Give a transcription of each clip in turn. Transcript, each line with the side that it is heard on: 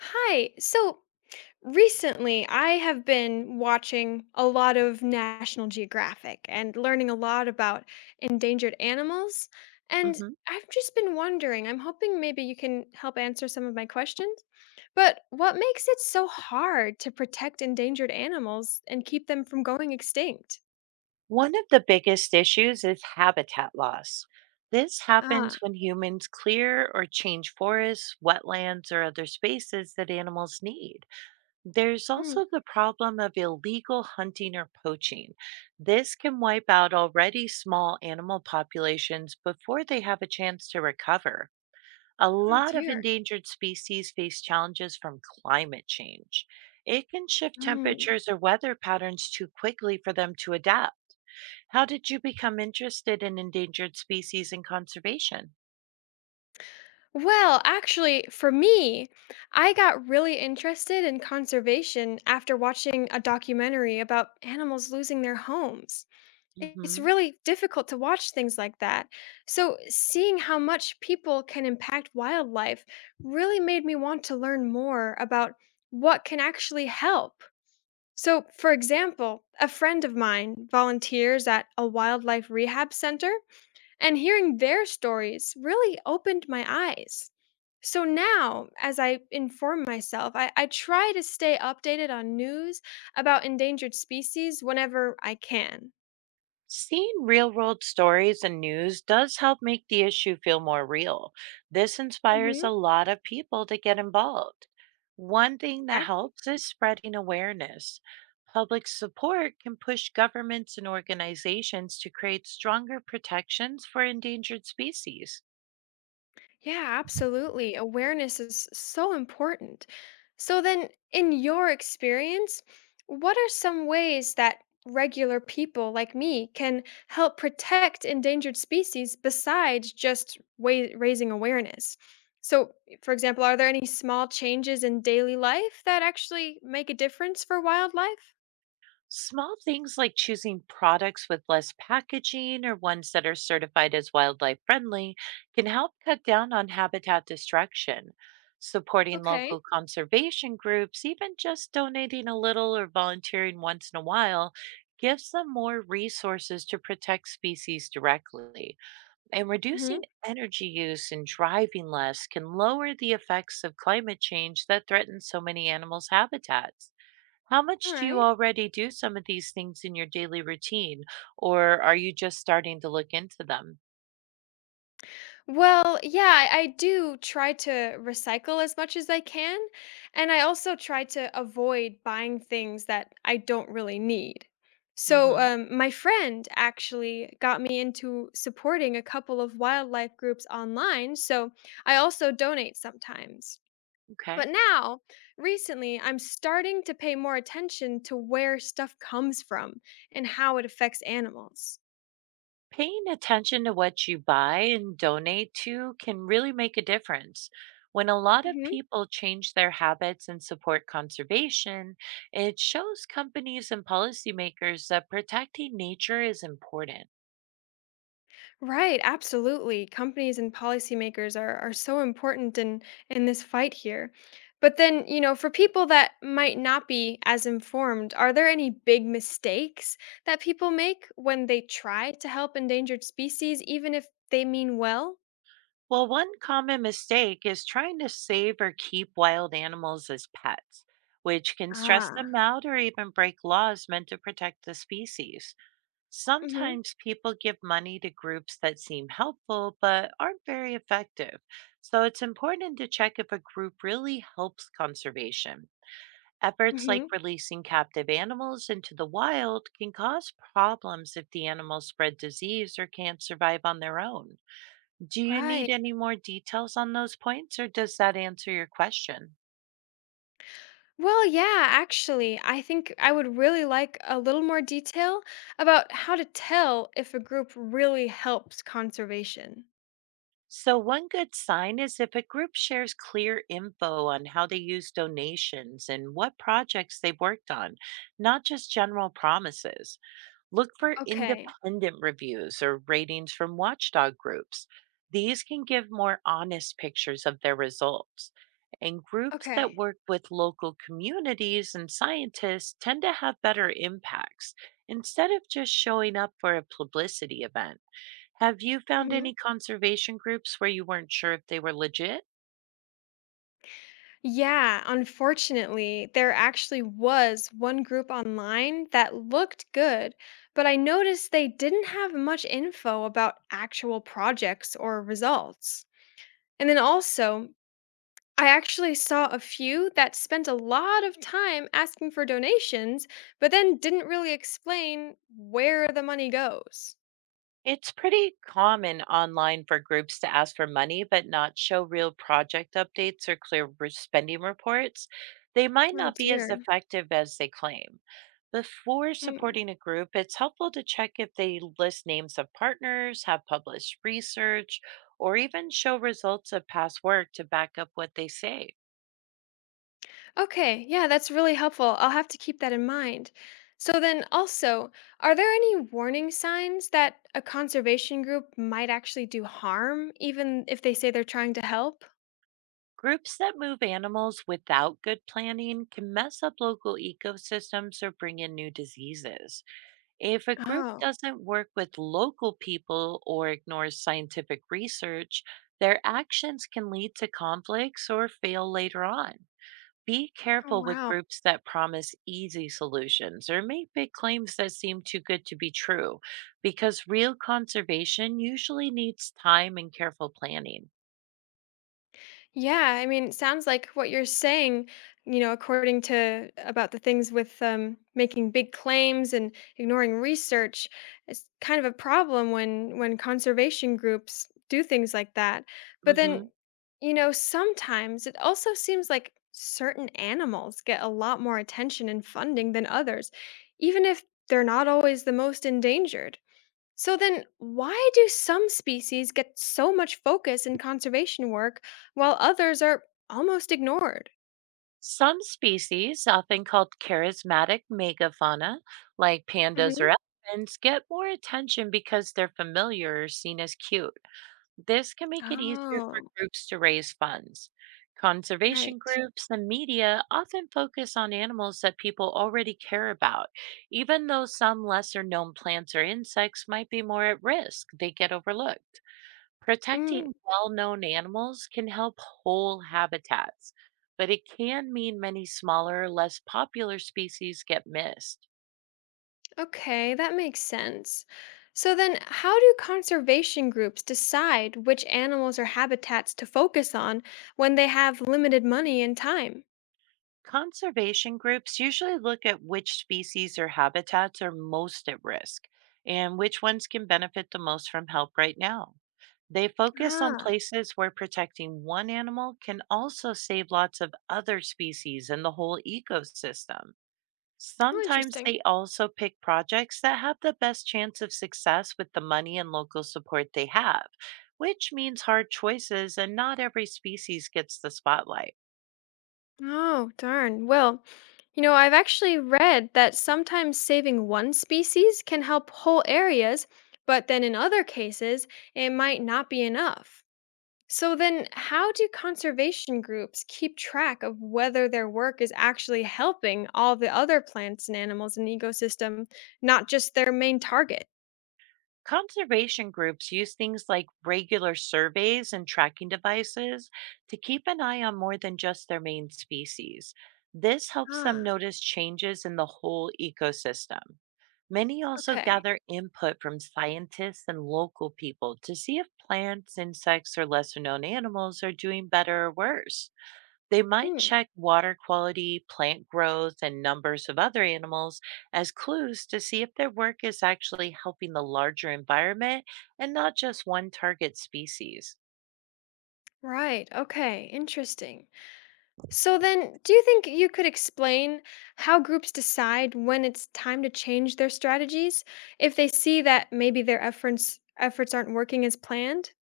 left: Hi. So recently, I have been watching a lot of National Geographic and learning a lot about endangered animals. And
right: Mhm.
left: I've just been wondering, I'm hoping maybe you can help answer some of my questions. But what makes it so hard to protect endangered animals and keep them from going extinct?
right: One of the biggest issues is habitat loss. This happens
left: Ah,
right: when humans clear or change forests, wetlands, or other spaces that animals need. There's
left: mm,
right: also the problem of illegal hunting or poaching. This can wipe out already small animal populations before they have a chance to recover. A
left: oh
right: lot of
left: dear.
right: endangered species face challenges from climate change. It can shift
left: Mm.
right: temperatures or weather patterns too quickly for them to adapt. How did you become interested in endangered species and conservation?
left: Well, actually, for me, I got really interested in conservation after watching a documentary about animals losing their homes. It's
right: hmm
left: really difficult to watch things like that. So, seeing how much people can impact wildlife really made me want to learn more about what can actually help. So, for example, a friend of mine volunteers at a wildlife rehab center, and hearing their stories really opened my eyes. So now, as I inform myself, I try to stay updated on news about endangered species whenever I can.
right: Seeing real world stories and news does help make the issue feel more real. This inspires a
left: Hmm.
right: lot of people to get involved. One thing that helps is spreading awareness. Public support can push governments and organizations to create stronger protections for endangered species.
left: Yeah, absolutely. Awareness is so important. So, then, in your experience, what are some ways that regular people like me can help protect endangered species besides just raising awareness? So, for example, are there any small changes in daily life that actually make a difference for wildlife?
right: Small things like choosing products with less packaging or ones that are certified as wildlife friendly can help cut down on habitat destruction. Supporting
left: Okay.
right: local conservation groups, even just donating a little or volunteering once in a while, gives them more resources to protect species directly. And
left: Mm-hmm.
right: reducing energy use and driving less can lower the effects of climate change that threaten so many animals' habitats. How
left: All
right: much do you
left: right.
right: already do some of these things in your daily routine, or are you just starting to look into them?
left: Well, yeah, I do try to recycle as much as I can. And I also try to avoid buying things that I don't really need. So,
right: Hmm.
left: my friend actually got me into supporting a couple of wildlife groups online. So, I also donate sometimes.
right: Okay.
left: But now, recently, I'm starting to pay more attention to where stuff comes from and how it affects animals.
right: Paying attention to what you buy and donate to can really make a difference. When a lot of people change their habits and support conservation, it shows companies and policymakers that protecting nature is important.
left: Right, absolutely. Companies and policymakers are so important in this fight here. But then, you know, for people that might not be as informed, are there any big mistakes that people make when they try to help endangered species, even if they mean well?
right: Well, one common mistake is trying to save or keep wild animals as pets, which can stress
left: Ah.
right: them out or even break laws meant to protect the species.
left: Mm-hmm.
right: Sometimes people give money to groups that seem helpful but aren't very effective, so it's important to check if a group really helps conservation. Efforts like
left: Mm-hmm.
right: releasing captive animals into the wild can cause problems if the animals spread disease or can't survive on their own. Do you need
left: Right.
right: any more details on those points, or does that answer your question?
left: Well, yeah, actually, I think I would really like a little more detail about how to tell if a group really helps conservation.
right: So, one good sign is if a group shares clear info on how they use donations and what projects they've worked on, not just general promises. Look for
left: Okay.
right: independent reviews or ratings from watchdog groups. These can give more honest pictures of their results. And groups that
left: Okay.
right: work with local communities and scientists tend to have better impacts, instead of just showing up for a publicity event. Have you found any
left: Mhm.
right: conservation groups where you weren't sure if they were legit?
left: Yeah, unfortunately, there actually was one group online that looked good, but I noticed they didn't have much info about actual projects or results. And then also, I actually saw a few that spent a lot of time asking for donations, but then didn't really explain where the money goes.
right: It's pretty common online for groups to ask for money but not show real project updates or clear spending reports. They might
left: Oh
right: not be as
left: dear.
right: effective as they claim. Before
left: Mm.
right: supporting a group, it's helpful to check if they list names of partners, have published research, or even show results of past work to back up what they say.
left: Okay, yeah, that's really helpful. I'll have to keep that in mind. So, then also, are there any warning signs that a conservation group might actually do harm, even if they say they're trying to help?
right: Groups that move animals without good planning can mess up local ecosystems or bring in new diseases. If a group
left: Oh,
right: doesn't work with local people or ignores scientific research, their actions can lead to conflicts or fail later on. Be
left: oh,
right: careful with
left: wow.
right: groups that promise easy solutions or make big claims that seem too good to be true, because real conservation usually needs time and careful planning.
left: Yeah, I mean, it sounds like what you're saying, you know, according to about the things with making big claims and ignoring research, is kind of a problem when conservation groups do things like that. But then,
right: Mhm.
left: you know, sometimes it also seems like certain animals get a lot more attention and funding than others, even if they're not always the most endangered. So then, why do some species get so much focus in conservation work while others are almost ignored?
right: Some species, often called charismatic megafauna, like pandas
left: Hmm.
right: or elephants, get more attention because they're familiar or seen as cute. This can make it easier for
left: Oh,
right: groups to raise funds. Conservation
left: right.
right: groups and media often focus on animals that people already care about, even though some lesser known plants or insects might be more at risk, they get overlooked.
left: Mm,
right: Protecting well known animals can help whole habitats, but it can mean many smaller, less popular species get missed.
left: okay, that makes sense. So then, how do conservation groups decide which animals or habitats to focus on when they have limited money and time?
right: Conservation groups usually look at which species or habitats are most at risk, and which ones can benefit the most from help right now. They focus on
left: Ah,
right: places where protecting one animal can also save lots of other species and the whole ecosystem.
left: oh,
right: Sometimes
left: interesting.
right: they also pick projects that have the best chance of success with the money and local support they have, which means hard choices, and not every species gets the spotlight.
left: Oh, darn. Well, you know, I've actually read that sometimes saving one species can help whole areas, but then in other cases, it might not be enough. So then, how do conservation groups keep track of whether their work is actually helping all the other plants and animals in the ecosystem, not just their main target?
right: Conservation groups use things like regular surveys and tracking devices to keep an eye on more than just their main species. This helps them
left: Ah,
right: notice changes in the whole ecosystem. Many also
left: okay.
right: gather input from scientists and local people to see if plants, insects, or lesser known animals are doing better or worse. They might
left: Hmm.
right: check water quality, plant growth, and numbers of other animals as clues to see if their work is actually helping the larger environment and not just one target species.
left: Right. Okay. Interesting. So then, do you think you could explain how groups decide when it's time to change their strategies if they see that maybe their efforts aren't working as planned?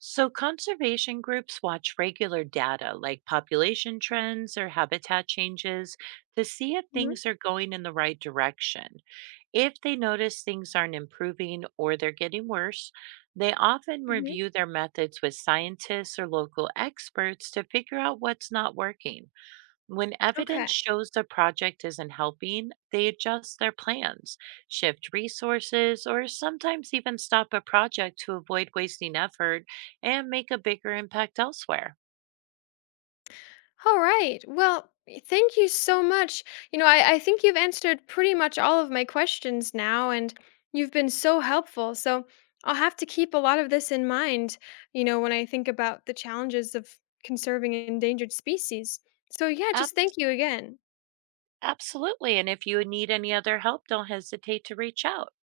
right: So, conservation groups watch regular data like population trends or habitat changes to see if
left: Hmm.
right: things are going in the right direction. If they notice things aren't improving or they're getting worse, they often
left: Hmm.
right: review their methods with scientists or local experts to figure out what's not working. When evidence
left: Okay.
right: shows the project isn't helping, they adjust their plans, shift resources, or sometimes even stop a project to avoid wasting effort and make a bigger impact elsewhere.
left: All right. Well, thank you so much. You know, I think you've answered pretty much all of my questions now, and you've been so helpful. So I'll have to keep a lot of this in mind, you know, when I think about the challenges of conserving endangered species. So yeah, just
right: Ab-
left: thank you again.
right: Absolutely. And if you need any other help, don't hesitate to reach out.